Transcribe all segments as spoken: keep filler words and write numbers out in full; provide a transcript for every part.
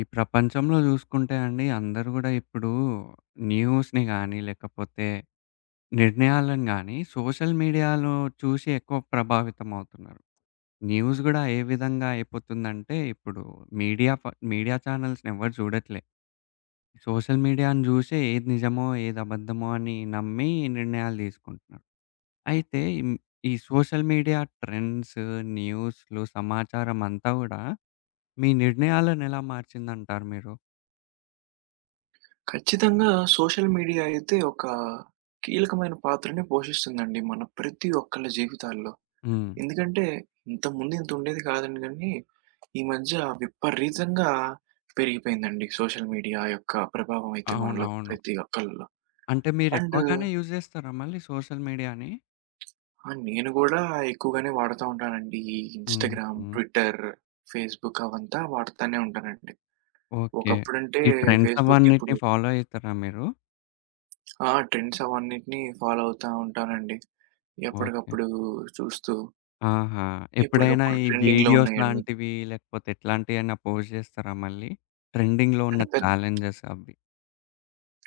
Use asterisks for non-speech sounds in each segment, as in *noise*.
ఈ ప్రపంచంలో జూసుకుంటే అండి అందరూ గూడా ఇప్పుడు న్యూస్‌ని గానీ, లేకపోతే నిర్ణయాలను గానీ సోషల్ మీడియాలో చూసి ఎక్కువ ప్రభావితమవుతున్నారు. న్యూస్ గూడా ఏ విధంగా అయిపోతుందంటే ఇప్పుడు మీడియా ఫ మీడియా ఛానల్స్‌నెవ్వరు జూడట్లే. సోషల్ మీడియాను జూసే ఏది నిజమో, ఏది అబద్ధమో అని నమ్మి నిర్ణయాలు తీసుకుంటున్నారు. అయితే హ్మ్, ఈ సోషల్ మీడియా ట్రెండ్స్, న్యూస్‌లు, సమాచారం అంతా గూడా మీ నిర్ణయాలను ఎలా మార్చిందంటారు మీరు? ఖచ్చితంగా సోషల్ మీడియా అయితే ఒక కీలకమైన పాత్రని పోషిస్తుందండి మన ప్రతి ఒక్కళ్ళ జీవితాల్లో. హ్మ్. ఎందుకంటే ఇంతకుముందు ఇంత ఉండేది కాదండి గానీ, ఈ మధ్య విపరీతంగా పెరిగిపోయిందండి సోషల్ మీడియా యొక్క ప్రభావం అయితే మనలో అవునవును. ప్రతి ఒక్కళ్ళలో. అంటే అండ్ మీరెక్కువగానే యూజ్ జేస్తారా మళ్ళీ సోషల్ మీడియాని? ఆ! నేను గూడా ఎక్కువగానే వాడుతా ఉంటానండి. ఈ హ్మ్. ఇన్‌స్టాగ్రామ్, హ్మ్. ట్విట్టర్, ఫేస్‌బుక్ అవంతా వాడతానే ఉంటానండి. ఓకే. ఒకప్పుడంటే ఈ ట్రెండ్స్ ఫేస్‌బుక్ ఇప్పుడు అవన్నిటిని ఫాలో అయితారా మీరు? ఆ! ట్రెండ్స్ అవన్నిటిని ఫాలో అవుతా ఉంటానండి. ఓకే. ఎప్పటికప్పుడు చూస్తూ, ఆహా! ఎప్పుడైనా ఎప్పటికప్పుడు ఈ ట్రెండింగ్‌లో వీడియోస్ ఉన్నాయండి. లాంటివి లేకపోతే ఎట్లాంటియైనా పోస్ట్ జేస్తారా మళ్ళీ? ట్రెండింగ్‌లో ఉన్న అంటే పెద్ ఛాలెంజెస్ అవి.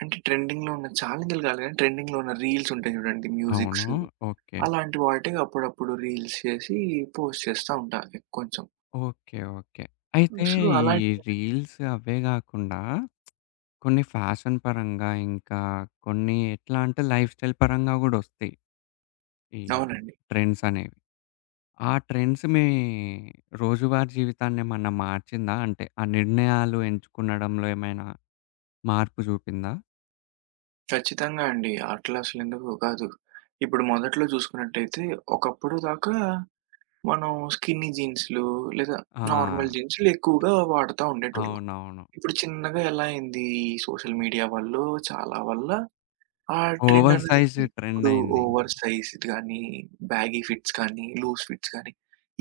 అంటే ట్రెండింగ్‌లో ఉన్న ఛాలెంజ్‌లు కాదు గానీ, ట్రెండింగ్‌లో ఉన్న రీల్స్ ఉంటాయి చూడండి అవును. మ్యూజిక్స్. ఓకే. అలాంటి వాటికి అప్పుడప్పుడు రీల్స్ చేసి పోస్ట్ చేస్తా ఉంటా ఎ కొంచెం. ఓకే. ఓకే. అయితే సో, ఈ అలాంటి రీల్స్ అవే గాకుండా కొన్ని ఫ్యాషన్ పరంగా ఇంకా కొన్ని ఎట్లా అంటే లైఫ్ స్టైల్ పరంగా గూడొస్తాయి. ఈ అవునండి. ట్రెండ్స్ అనేవి. ఆ ట్రెండ్స్ మీ రోజువారీ జీవితాన్నేమన్నా మార్చిందా? అంటే ఆ నిర్ణయాలు ఎంచుకునడంలో ఏమైనా మార్పు చూపిందా? ఖచ్చితంగా అండి. అట్లా అసలెందుకు కాదు. ఇప్పుడు మొదట్లో చూసుకున్నట్టయితే ఒకప్పుడు దాకా మనం స్కిన్నీ జీన్స్‌లు లేదా ఆ! నార్మల్ జీన్స్‌లు ఎక్కువగా వాడుతా ఉండేటోళ్ళం. అవునవును. ఇప్పుడు చిన్నగా ఎలా అయింది ఈ సోషల్ మీడియా వల్లో, చాలా వల్ల ఆ ట్రెండ్ ఓవర్ సైజ్ అన్నదండి ట్రెండ్ ఇప్పుడు అయింది. ఓవర్ సైజ్‌డ్ గానీ, బ్యాగీ ఫిట్స్ కానీ, లూజ్ ఫిట్స్ కానీ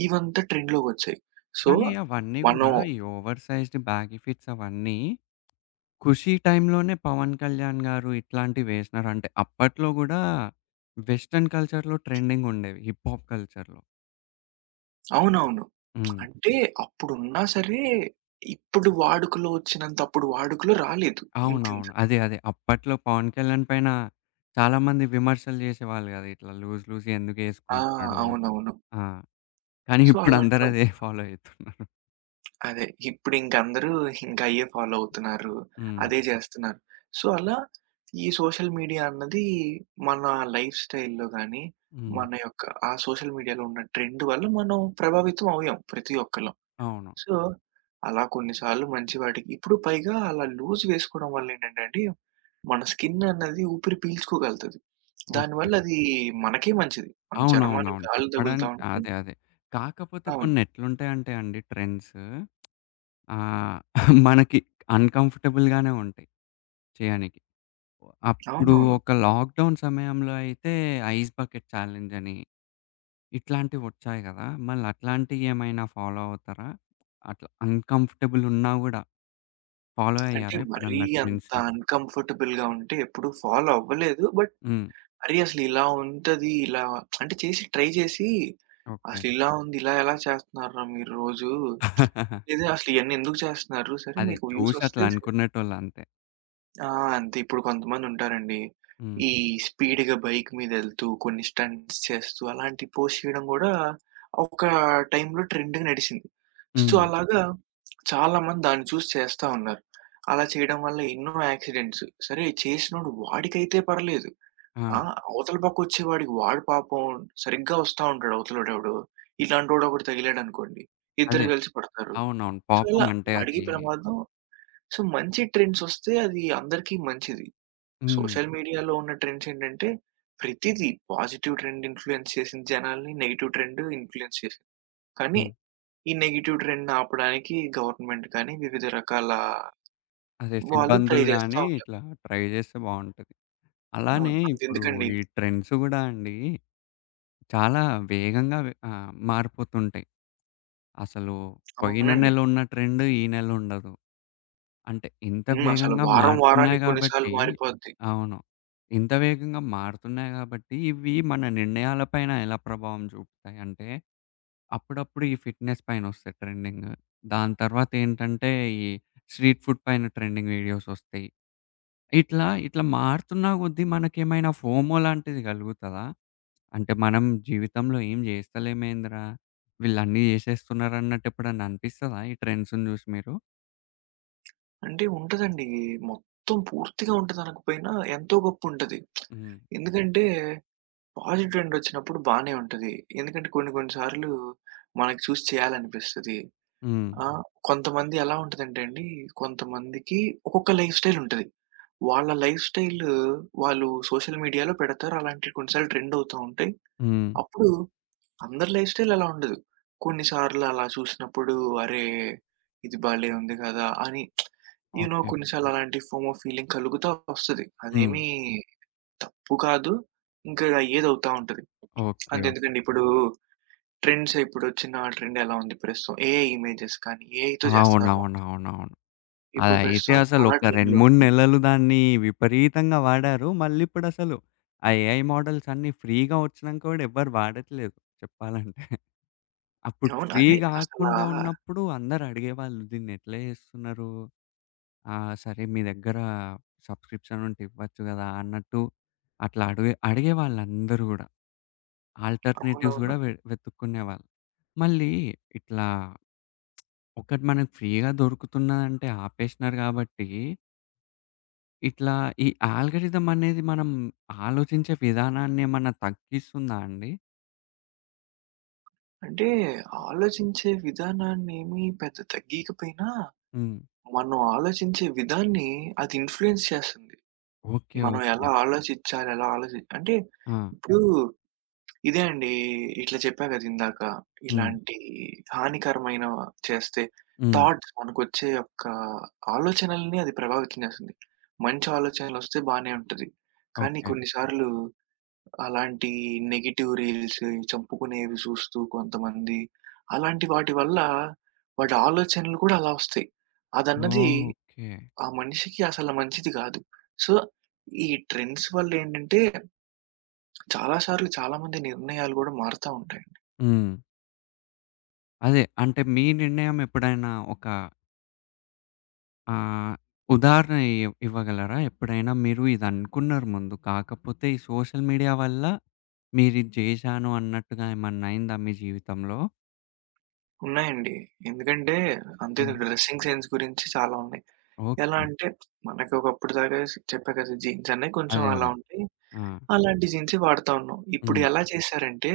ఇవంతా ట్రెండ్‌లోకొచ్చాయి. సో, కానీ అవన్నీ మనం గూడా ఈ ఓవర్ సైజ్డ్ బ్యాగీ ఫిట్స్ అవన్నీ 'ఖుషి' టైమ్‌లోనే పవన్ కళ్యాణ్ గారు ఇట్లాంటివి వేసినారు. అంటే అప్పట్లో గూడా వెస్టర్న్ కల్చర్‌లో ట్రెండింగ్ ఉండేవి హిప్ హాప్ కల్చర్‌లో. అవునవును. హ్మ్. అంటే అప్పుడున్నా సరే, ఇప్పుడు వాడుకలో వచ్చినంత అప్పుడు వాడుకలో రాలేదు అవునవును. ఇంతింతవి. అదే. అదే. అప్పట్లో 'పవన్ కళ్యాణ్' పైన చాలామంది విమర్శలు జేసేవాళ్ళు గదా! ఇట్లా లూజ్ లూజ్‌గా ఆ! ఎందుకేసుకుంటున్నాడు. అవునవును. ఆ! కానీ సో, ఇప్పుడు అందరూ అలాంటివ అదే ఫాలో అయితున్నారు. అదే. ఇప్పుడింకందరూ ఇంకయ్యే ఫాలో అవుతున్నారు. హ్మ్. అదే జేస్తున్నారు. సో, అలా ఈ సోషల్ మీడియా అన్నది మన లైఫ్ స్టైల్‌లో గానీ, హ్మ్. మన యొక్క ఆ సోషల్ మీడియాలో ఉన్న ట్రెండ్ వల్ల మనం ప్రభావితం అయ్యాం ప్రతి ఒక్కళ్ళం. అవును. సో, అలా కొన్ని సార్లు మంచి వాటికి ఇప్పుడు పైగా అలా లూజ్ వేసుకోవడం వల్లేంటంటే అండి, మన స్కిన్ అన్నది ఊపిరి పీల్చుకోగలుగుతది. ఓకే. దానివల్ల అది మనకే మంచిది. మన చర్మానికి అవునవునవును. గాలి తగులుతా చెప్పడానికి ఉంటే అదే. అదే. కాకపోతే అవును. కొన్ని ఎట్లుంటాయంటే అండి ట్రెండ్స్ ఆహ్, *laughs* మనకి అన్‌కంఫర్టబుల్‌గానే ఉంటాయి చేయనీకి. అప్పుడు అవునవును. ఒక లాక్‌డౌన్ సమయంలో అయితే ఐస్ బకెట్ ఛాలెంజ్ అని ఇట్లాంటివొచ్చాయి గదా! మళ్ళట్లాంటియేమైనా ఫాలో అవుతారా? అట్లా అన్‌కంఫర్టబుల్ ఉన్నా గూడా ఫాలో అంటే అయ్యారా మరీ ఎప్పుడన్నా అంత ట్రెండ్స్‌ని? అన్‌కంఫర్టబుల్‌గా ఉంటే ఎప్పుడు ఫాలో అవ్వలేదు. బట్ హ్మ్. అరె! అసలు ఇలా ఉంటది. ఇలా అంటే చేసి ట్రై చేసి ఓకే. అసలు ఇలా ఉంది. ఇలా ఎలా చేస్తున్నారురా మీరు రోజు? *laughs* లేదా అసలు ఇయన్నీ ఎందుకు చేస్తున్నారు? సరే అదే మీకు వ్యూస్ చూసి అట్లా వస్తాయి. అనుకునేటోళ్ళంతే. ఆ! అంతే. ఇప్పుడు కొంతమందుంటారండి. హ్మ్. ఈ స్పీడ్‌గా బైక్ మీదెళ్తూ, కొన్ని స్టంట్స్ చేస్తూ, అలాంటి పోస్ట్ చేయడం గూడా ఒక టైంలో ట్రెండ్‌గా నడిచింది. సో, హ్మ్. అలాగా ఓకే. చాలామంది దాన్ని చూసి చేస్తా ఉన్నారు. అలా చేయడం వల్ల ఎన్నో యాక్సిడెంట్స్. సరే చేసినోడు వాడికైతే పర్లేదు. ఆ! ఆ! అవతల పక్కొచ్చేవాడికి వాడు పాపం సరిగ్గా వస్తా ఉంటాడు అవతలోడెవడో. ఇలాంటోడొకడు తగిలాడనుకోండి, ఇద్దరు అదే. కలిసి పడతారు. అవునవును. సో, పాపం ఇలా అంటే వాడికి అది ప్రమాదం. సో, మంచి ట్రెండ్సొస్తే అది అందరికీ మంచిది. హ్మ్. సోషల్ మీడియాలో ఉన్న ట్రెండ్స్ ఏంటంటే, ప్రతీదీ పాజిటివ్ ట్రెండ్ ఇన్‌ఫ్లూయెన్స్ చేసింది జనాల్ని. నెగెటివ్ ట్రెండ్ ఇన్‌ఫ్లూయెన్స్ చేసింది. కానీ, హ్మ్. ఈ నెగెటివ్ ట్రెండ్‌ని ఆపడానికి గవర్నమెంట్ కానీ, వివిధ రకాల అదే వాళ్ళు ట్రై సిబ్బందులు చేస్తా గానీ ఉన్నారు. ఇట్లా ట్రై జేస్తే బావుంటది. అలానే అవును. ఇప్పుడు అంతెందుకండి ఈ ట్రెండ్స్ గూడా అండి చాలా వేగంగా వె ఆహ్, మారిపోతుంటాయి. అసలు పోయిన అవునండి. నెలున్న ట్రెండ్ ఈ నెలుండదు. అంటే ఇంత హ్మ్. అసలు వేగంగా వారం మారుతున్నాయి వారానికి కొన్నిసార్లు గాబట్టి మారిపోద్ది. అవును. ఇంత వేగంగా మారుతున్నాయి గాబట్టి, ఇవి మన నిర్ణయాలపైన ఎలా ప్రభావం చూపుతాయి అంటే, అప్పుడప్పుడు ఈ ఫిట్‌నెస్ పైనొస్తాయి ట్రెండింగ్. దాని తర్వాతేంటంటే, ఈ స్ట్రీట్ ఫుడ్ పైన ట్రెండింగ్ వీడియోసొస్తాయి. ఇట్లా, ఇట్లా మారుతున్న కొద్దీ మనకేమైనా ఫోమో లాంటిది గలుగుతదా? అంటే మనం జీవితంలో ఏం జేస్తలేమేందిరా! వీళ్ళన్నీ జేసేస్తున్నారన్నట్టెప్పుడన్నా అనిపిస్తదా ఈ ట్రెండ్స్‌ని జూసి మీరు? అంటే ఉంటదండి. మొత్తం పూర్తిగా ఉంటదనకపోయినా ఎంతో గొప్పుంటది. హ్మ్. ఎందుకంటే, పాజిటివ్ ట్రెండ్ వచ్చినప్పుడు బానే ఉంటది. ఎందుకంటే, కొన్ని కొన్ని సార్లు మనకు చూసి చేయాలనిపిస్తది. హ్మ్. ఆ! కొంతమంది ఎలా ఉంటదంటే అండి, కొంతమందికి ఒక్కొక్క లైఫ్ స్టైల్ ఉంటది. వాళ్ళ లైఫ్ స్టైల్ వాళ్ళు సోషల్ మీడియాలో పెడతారు. అలాంటివి కొన్నిసార్లు ట్రెండ్ అవుతూ ఉంటాయి. హ్మ్. అప్పుడు అందరి లైఫ్ స్టైల్ అలా ఉండదు. కొన్ని సార్లు అలా చూసినప్పుడు అరే! ఇది భలే ఉంది కదా! అని యూ నో ఓకే. కొన్నిసార్లు అలాంటి ఫోమో ఫీలింగ్ కలుగుతా వస్తది. హ్మ్. అదేమీ తప్పు కాదు. ఇంకా అయ్యేది అవుతా ఉంటది. ఓకే. ఓకే. అంతెందుకండి ఇప్పుడు ట్రెండ్స్ ఇప్పుడొచ్చిన ట్రెండ్ ఎలా ఉంది ప్రస్తుతం ఏఐ ఇమేజెస్ కానీ ఏఐతో చేస్తున్నారు అవునవునవునవును. ఇప్పుడు అదైతే ప్రస్తుతం చాలా అసలొక రెండు, ట్రెండ్‌లో మూడు ఉంది. నెలలు దాన్ని విపరీతంగా వాడారు. మళ్ళిప్పుడసలు ఆ ఏఐ మోడల్స్ అన్నీ ఫ్రీ‌గా వచ్చినంక గూడా ఎవ్వరు వాడట్లేదు చెప్పాలంటే. అప్పుడు అవును. ఫ్రీ అదే అసలా గాకుండా ఉన్నప్పుడు అందరూ అడిగేవాళ్ళు దీన్నెట్లా జేస్తున్నారు? ఆ! సరే మీ దగ్గర సబ్స్క్రిప్షన్ ఉంటే ఇవ్వచ్చు గదా! అన్నట్టు అట్లా అడుగే అడిగేవాళ్ళందరూ గూడా. ఆల్టర్‌నేటివ్స్ అవునవును. గూడా వె వెతుక్కునేవాళ్ళు. మళ్ళీ ఇట్లా ఒకటి మనకు ఫ్రీగా దొరుకుతున్నదంటే ఆపేసినారు గాబట్టి, ఇట్లా ఈ ఆల్గోరిథం అనేది మనం ఆలోచించే విధానాన్ని ఏమన్నా తగ్గిస్తుందా అండి? అంటే ఆలోచించే విధానాన్నేమి పెద్ద తగ్గీకపోయినా, హ్మ్. మనం ఆలోచించే విధాన్ని అది ఇన్‌ఫ్లూయెన్స్ చేస్తుంది. ఓకే. మనం ఓకే. ఎలా ఆలోచించాలి, ఎలా ఆలోచి అంటే ఆ! ఇప్పుడు ఇదే అండి. ఇట్లా చెప్పా కదా ఇందాక. హ్మ్. ఇలాంటి హానికరమైన చేస్తే హ్మ్. థాట్స్ మనకొచ్చే యొక్క ఆలోచనల్ని అది ప్రభావితం చేస్తుంది. మంచి ఆలోచనలొస్తే బానే ఉంటది. కానీ ఓకే. కొన్ని సార్లు అలాంటి నెగెటివ్ రీల్స్, ఈ చంపుకునేవి చూస్తూ కొంతమంది, అలాంటి వాటి వల్ల వాడి ఆలోచనలు కూడా అలా వస్తాయి. అదన్నది ఓకే. ఆ మనిషికి అసలు మంచిది కాదు. సో, ఈ ట్రెండ్స్ వల్లేంటంటే చాలా సార్లు చాలామంది నిర్ణయాలు కూడా మారుతా ఉంటాయండి. హ్మ్. అదే. అంటే మీ నిర్ణయం ఎప్పుడైనా ఒక ఆహ్, ఉదాహరణ ఇ ఇవ్వగలరా? ఎప్పుడైనా మీరు ఇదనుకున్నారు ముందు. కాకపోతే ఈ సోషల్ మీడియా వల్ల మీరిది జేశాను అన్నట్టుగా ఏమన్నా అయిందా మీ జీవితంలో? ఉన్నాయండి. ఎందుకంటే హ్మ్. అంతెందుకు డ్రెస్సింగ్ సెన్స్ గురించి చాలా ఉన్నాయి. ఎలా ఓకే. అంటే మనకి ఒకప్పుడు దాకా చెప్పా కదా! జీన్స్ అనేవి కొంచెం అదే. అలా అదే. ఉంటాయి. ఆ! అలాంటి జీన్సే వాడతా ఉన్నాం. ఇప్పుడు హ్మ్. ఎలా చేశారంటే,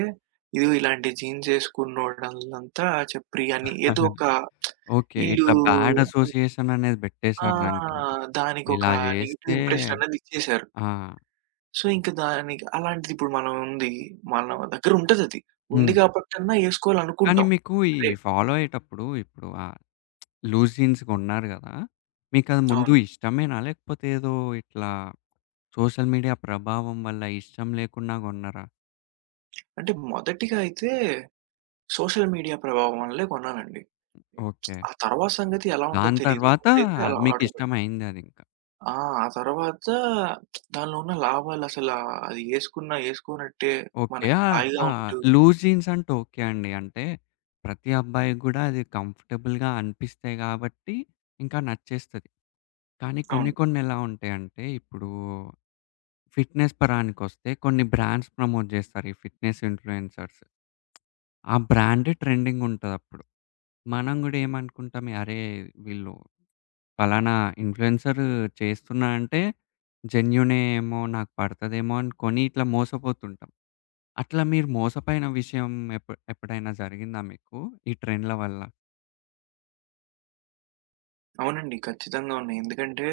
ఇదిగో ఇలాంటి జీన్స్ ఏసుకున్నోళ్ళంతా చప్రి అని ఏదో ఒక ఓకే. ఈళ్ళు ఇట్లా బ్యాడ్ అసోసియేషన్ అనేది ఆ! బెట్టేసారు దానికింకా. దానికొక ఇలా నెగెటివ్ జేస్తే ఇంప్రెషన్ అనేది ఇచ్చేశారు. ఆ! సో, ఇంక దానికి అలాంటిది ఇప్పుడు మనం ఉంది. మన దగ్గర ఉంటదది. హ్మ్. ఉంది కాబట్టన్నా కానీ ఏసుకోవాలనుకుంటాం. మీకు సరే ఈ ఫాలో అయ్యేటప్పుడు ఇప్పుడు ఆహ్, లూజ్ జీన్స్ గొన్నారు గదా! మీకది ముందు అవును. ఇష్టమేనా? లేకపోతే ఏదో ఇట్లా సోషల్ మీడియా ప్రభావం వల్ల ఇష్టం లేకున్నా గొన్నారా? అంటే మొదటిగా అయితే సోషల్ మీడియా ప్రభావం వల్లే కొన్నానండి. ఓకే. ఆ తర్వాత సంగతి ఎలా ఉంటదో దాని తెలీదు. తర్వాత ముందైతే అలా ఆర్డర్ పెట్టాను. మీకిష్టమయిందది. ఆ! ఆ తర్వాత దానిలో ఉన్న లాభాలసలా అది యేసుకున్నా, యేసుకోనట్టే ఓకే. మనకి ఆ! హాయిగా ఆ! ఉంటూ లూజ్ జీన్స్ అంటే ఓకే అండి. అంటే ప్రతి అబ్బాయికి గూడా అది కంఫర్టబుల్‌గా అనిపిస్తాయి గాబట్టి ఇంకా నచ్చేస్తది. కానీ కొన్ని అవును. కొన్ని ఎలా ఉంటాయంటే ఇప్పుడు ఫిట్‌నెస్ పరానికొస్తే కొన్ని బ్రాండ్స్ ప్రమోట్ జేస్తారు ఈ ఫిట్‌నెస్ ఇన్‌ఫ్లుయెన్సర్స్. ఆ బ్రాండే ట్రెండింగ్ ఉంటదప్పుడు. మనం గూడా ఏమనుకుంటాం, "అరే! వీళ్ళు ఫలానా ఇన్‌ఫ్లుయెన్సర్ చేస్తున్నా అంటే జెన్యూనే ఏమో నాకు పడతదేమో" అని కొని ఇట్లా మోసపోతుంటాం. అట్లా మీరు మోసపోయిన విషయం ఎప్పు ఎప్పుడైనా జరిగిందా మీకు? ఈ ట్రెండ్‌ల వల్ల? అవునండి. ఖచ్చితంగా ఉన్నాయి. ఎందుకంటే,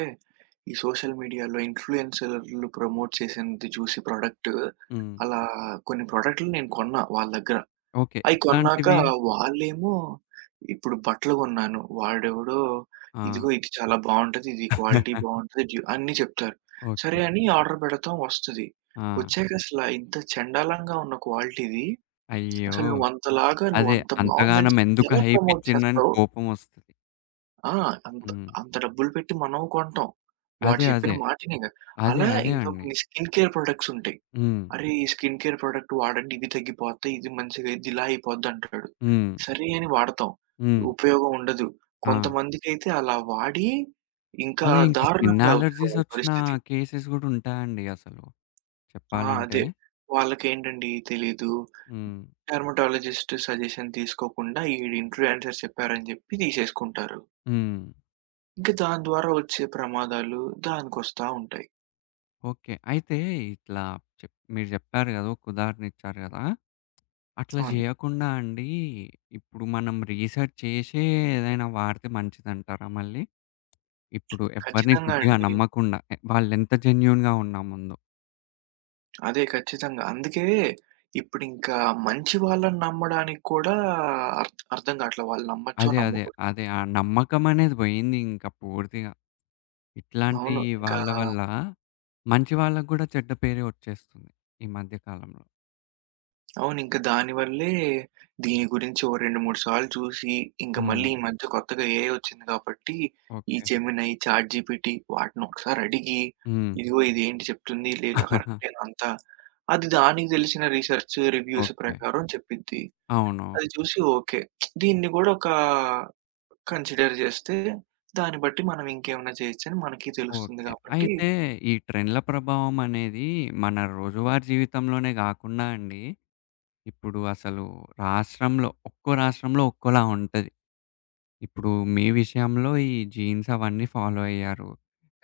ఈ సోషల్ మీడియాలో ఇన్‌ఫ్లుయెన్సర్‌లు ప్రమోట్ చేసినది చూసి ప్రొడక్టు, హ్మ్. అలా కొన్ని ప్రొడక్టులు నేను కొన్నా వాళ్ళ దగ్గర. ఓకే. అయి కొన్నాక ఇట్లాంటివి వాళ్ళేమో ఇప్పుడు బట్టలు కొన్నాను. వాడెవడో ఆ! ఇదిగో ఇది చాలా బావుంటది. ఇది క్వాలిటీ బావుంటది. డ్యూ అన్నీ చెప్తారు. సరే ఓకే. అని ఆర్డర్ పెడతాం వస్తది. ఆ! వచ్చాక అసలా ఇంత చెండాలంగా ఉన్న క్వాలిటీది అయ్యో! అసలు నువ్వంతలాగా అదే నువ్వంత బావుందని అంతగానం చెప్పి ఎందుకు ఎలా హైప్ ప్రమోట్ ఇచ్చిండ్రని చేస్తావు? కోపం వస్తది. ఆ! అంత హ్మ్. అంత డబ్బులు పెట్టి మనం కొంటాం. వాడు అదే. చెప్పిన అదే. మాట ఇనిగా. అదే. అలా అదే ఇంకా అండి. కొన్ని స్కిన్ కేర్ ప్రొడక్ట్స్ ఉంటాయి. హ్మ్. అరే! ఈ స్కిన్ కేర్ ప్రొడక్ట్ వాడండి ఇవి తగ్గిపోతాయి, ఇది మంచిగా ఇది ఇలా అయిపోద్దంటాడు. హ్మ్. సరే అని వాడతాం. హ్మ్. ఉపయోగం ఉండదు. ఆ! కొంతమందికైతే అలా వాడి ఇంకా అదే ఇంకా స్కిన్ దారుణంగా అవుతది అలెర్జీస్ వాళ్ళ వచ్చిన పరిస్థితి. కేసెస్ గూడా ఉంటాయండి అసలు ఆ! చెప్పాలంటే. అదే. వాళ్ళకేంటండి తెలీదు. హ్మ్. డెర్మటాలజిస్ట్ సజెషన్ తీసుకోకుండా ఈడు ఇన్‌ఫ్లుయెన్సర్ చెప్పారని చెప్పి తీసేసుకుంటారు. హ్మ్. ఇంక దాని ద్వారా వచ్చే ప్రమాదాలు దానికొస్తా ఉంటాయి. ఓకే. అయితే ఇట్లా చెప్ మీరు చెప్పారు గదా! ఒక ఉదాహరణ ఇచ్చారు గదా! అట్లా అవును. జేయకుండా అండి, ఇప్పుడు మనం రీసెర్చ్ చేసే ఏదైనా వాడితే మంచిదంటారా మళ్ళీ? ఇప్పుడు ఎవ్వరిని ఖచ్చితంగా గుడ్డిగా అండి. నమ్మకుండా, ఎ వాళ్ళెంత జెన్యూన్‌గా ఉన్నా ముందు. అదే ఖచ్చితంగా. అందుకే ఇప్పుడింకా మంచి వాళ్ళని నమ్మడానికి కూడా అర్ అర్థం గాట్ల. వాళ్ళు నమ్మొచ్చో అదే. అదే. నమ్మకూడదో. అదే. ఆ నమ్మకం అనేది పోయింది ఇంకా పూర్తిగా. ఇట్లాంటి అవును. ఇంకా వాళ్ళ వల్ల మంచి వాళ్ళకి గూడా చెడ్డ పేరే వచ్చేస్తుంది ఈ మధ్య కాలంలో. అవును. ఇంక దానివల్లే దీని గురించి ఓ రెండు, మూడు సార్లు చూసి, ఇంక హ్మ్. మళ్ళీ ఈ మధ్య కొత్తగా ఏఐ ఒచ్చింది కాబట్టి, ఈ ఓకే. జెమినై, చాట్ జీపీటీ వాటిని ఒకసారి అడిగి, హ్మ్. ఇదిగో ఇదేంటి చెప్తుంది, లే ఇలా *laughs* కరెక్టేనా అంతా, అది దానికి తెలిసిన రీసెర్చ్, రివ్యూస్ ఓకే. ప్రకారం చెప్పిద్ది. అవును. అది చూసి ఓకే. దీన్ని గూడా ఒక కన్సిడర్ జేస్తే, దాన్ని బట్టి మనం ఇంకేమన్నా చేయొచ్చని మనకి తెలుస్తుంది ఓకే. గాబట్టి, అయితే ఈ ట్రెండ్‌ల ప్రభావం అనేది మన రోజువారీ జీవితంలోనే గాకుండా అండి ఇప్పుడు అసలు రాష్ట్రంలో ఒక్కో రాష్ట్రంలో ఒక్కోలా ఉంటది. ఇప్పుడు మీ విషయంలో ఈ జీన్స్ అవన్నీ ఫాలో అయ్యారు.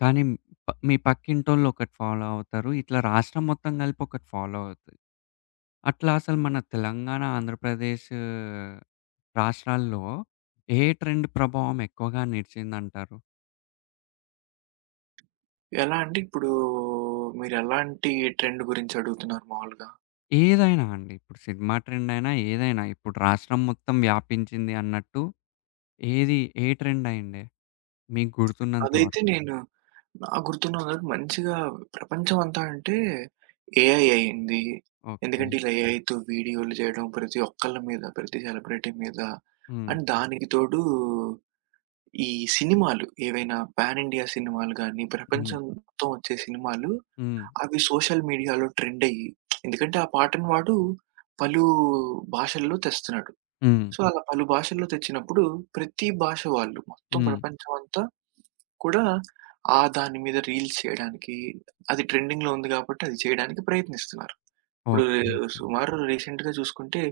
కానీ ప మీ పక్కింటోళ్ళు ఒకటి ఫాలో అవుతారు. ఇట్లా రాష్ట్రం మొత్తం కలిపి ఒకటి ఫాలో అవుతది. అట్లా అసలు మన తెలంగాణ, ఆంధ్రప్రదేశ్ రాష్ట్రాల్లో ఏ ట్రెండ్ ప్రభావం ఎక్కువగా నిలిచిందంటారు? ఎలా అంటే ఇప్పుడు మీరెలాంటి ట్రెండ్ గురించి అడుగుతున్నారు మామూలుగా? ఏదైనా అండి. ఇప్పుడు సినిమా ట్రెండ్ అయినా ఏదైనా ఇప్పుడు రాష్ట్రం మొత్తం వ్యాపించింది అన్నట్టు ఏది ఏ ట్రెండ్ అయిండే మీకు గుర్తున్నంత అదైతే వరకు? నేను నాకు గుర్తున్నంత వరకు మంచిగా ప్రపంచం అంతా అంటే ఏఐ అయింది. ఓకే. ఎందుకంటే ఇలా ఏఐతో వీడియోలు జేయడం ప్రతి ఒక్కళ్ళ మీద, ప్రతి సెలబ్రిటీ మీద హ్మ్. అండ్ దానికి తోడు ఈ సినిమాలు ఏవైనా పాన్ ఇండియా సినిమాలు గాని, హ్మ్. ప్రపంచం మొత్తం వచ్చే సినిమాలు హ్మ్. అవి సోషల్ మీడియాలో ట్రెండ్ అయ్యి ఎందుకంటే ఆ పాటను వాడు పలు భాషల్లో తెస్తున్నాడు. హ్మ్. సో, అలా పలు భాషల్లో తెచ్చినప్పుడు ప్రతి భాష వాళ్ళు మొత్తం హ్మ్. ప్రపంచం అంతా కూడా ఆ దాని మీద రీల్స్ చేయడానికి అది ట్రెండింగ్‌లో ఉంది కాబట్టి అది చేయడానికి ప్రయత్నిస్తున్నారు. ఇప్పుడు ఓకే. ఓకే. సుమారు రీసెంట్‌గా చూసుకుంటే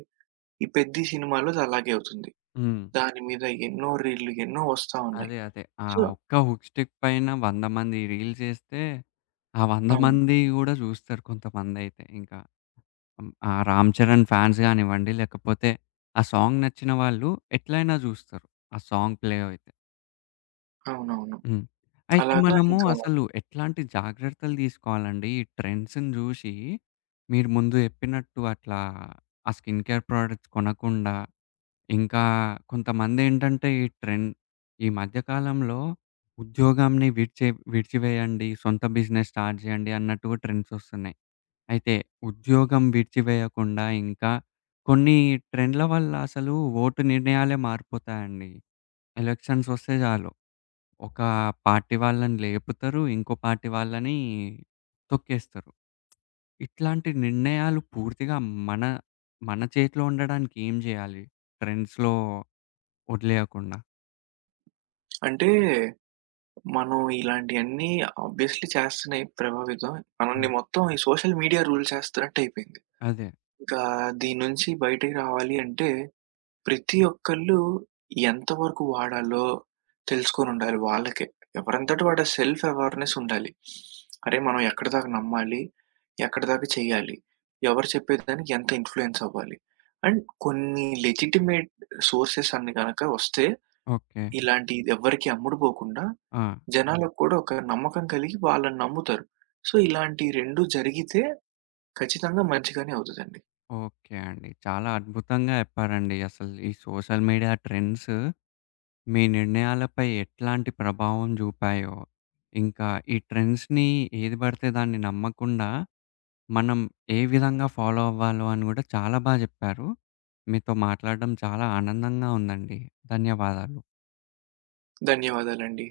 ఈ 'పెద్ది' సినిమాలో అది అలాగే అవుతుంది. హ్మ్. దాని మీద ఎన్నో రీల్‌లు ఎన్నో వస్తా ఉన్నాయి. అదే. అదే. ఆ సో ఒక్క హుక్ స్టిక్ పైన వంద మంది రీల్స్ చేస్తే, ఆ వంద అవును. మంది గూడా చూస్తారు కొంతమందైతే ఇంకా. హ్మ్. ఆ 'రామ్ చరణ్' ఫ్యాన్స్ గానివ్వండి, లేకపోతే ఆ సాంగ్ నచ్చిన వాళ్ళు ఎట్లైనా చూస్తారు. ఆ సాంగ్ ప్లే అయితే. అవునవును. హ్మ్. అయితే అలాగా మనము ఇంకా అసలు ఎట్లాంటి జాగ్రత్తలు తీసుకోవాలండి? ఈ ట్రెండ్స్‌ని చూసి మీరు ముందు చెప్పినట్టు అట్లా ఆ స్కిన్ కేర్ ప్రొడక్ట్స్ కొనకుండా ఇంకా కొంతమందేంటంటే ఈ ట్రెండ్ ఈ మధ్య కాలంలో ఉద్యోగాన్ని విడిచే విడిచివేయండి. సొంత బిజినెస్ స్టార్ట్ చేయండి అన్నట్టుగా ట్రెండ్స్ వస్తున్నాయి. అయితే ఉద్యోగం విడిచివేయకుండా ఇంకా కొన్ని ట్రెండ్‌ల వల్ల అసలు ఓటు నిర్ణయాలే మారిపోతాయండి. ఎలక్షన్స్ వస్తే చాలు. ఒక పార్టీ వాళ్ళని లేపుతారు. ఇంకో పార్టీ వాళ్ళని తొక్కేస్తారు. ఇట్లాంటి నిర్ణయాలు పూర్తిగా మన మన చేతిలో ఉండడానికి ఏం చేయాలి? ట్రెండ్స్‌లో వదిలేయకుండా. అంటే మనం ఇలాంటియన్నీ ఆబ్వియస్‌లీ చేస్తున్నాయి ప్రభావితం. మనల్ని హ్మ్. మొత్తం ఈ సోషల్ మీడియా రూల్ చేస్తున్నట్టయిపోయింది. అదే. ఇంకా దీని నుంచి బయటికి రావాలి అంటే ప్రతి ఒక్కళ్ళు ఎంతవరకు వాడాలో తెలుసుకొనుండాలి వాళ్ళకే. ఎవరంతట వాడ సెల్ఫ్ అవేర్‌నెస్ ఉండాలి. అరే! మనం ఎక్కడిదాకా నమ్మాలి? ఎక్కడిదాకా చేయాలి? ఎవరు చెప్పేదానికి ఎంత ఇన్‌ఫ్లూయెన్స్ అవ్వాలి? అండ్ కొన్ని లెజిటిమేట్ సోర్సెస్ అన్ని గనక వస్తే ఓకే. ఇలాంటియి ఎవ్వరికీ అమ్ముడు పోకుండా హ్మ్. ఆ! జనాలకు కూడా ఒక నమ్మకం కలిగి వాళ్ళని నమ్ముతారు. సో, ఇలాంటి రెండు జరిగితే ఖచ్చితంగా మంచిగానే అవుతదండి. ఓకే అండి. చాలా అద్భుతంగా చెప్పారండి. అసలు ఈ సోషల్ మీడియా ట్రెండ్స్ మీ నిర్ణయాలపై ఎట్లాంటి ప్రభావం జూపాయో, ఇంకా ఈ ట్రెండ్స్‌ని ఏది బడితే దాన్ని నమ్మకుండా మనం ఏ విధంగా ఫాలో అవ్వాలో అని గూడా చాలా బా జెప్పారు. మీతో మాట్లాడడం చాలా ఆనందంగా ఉందండి. ధన్యవాదాలు. ధన్యవాదాలండి.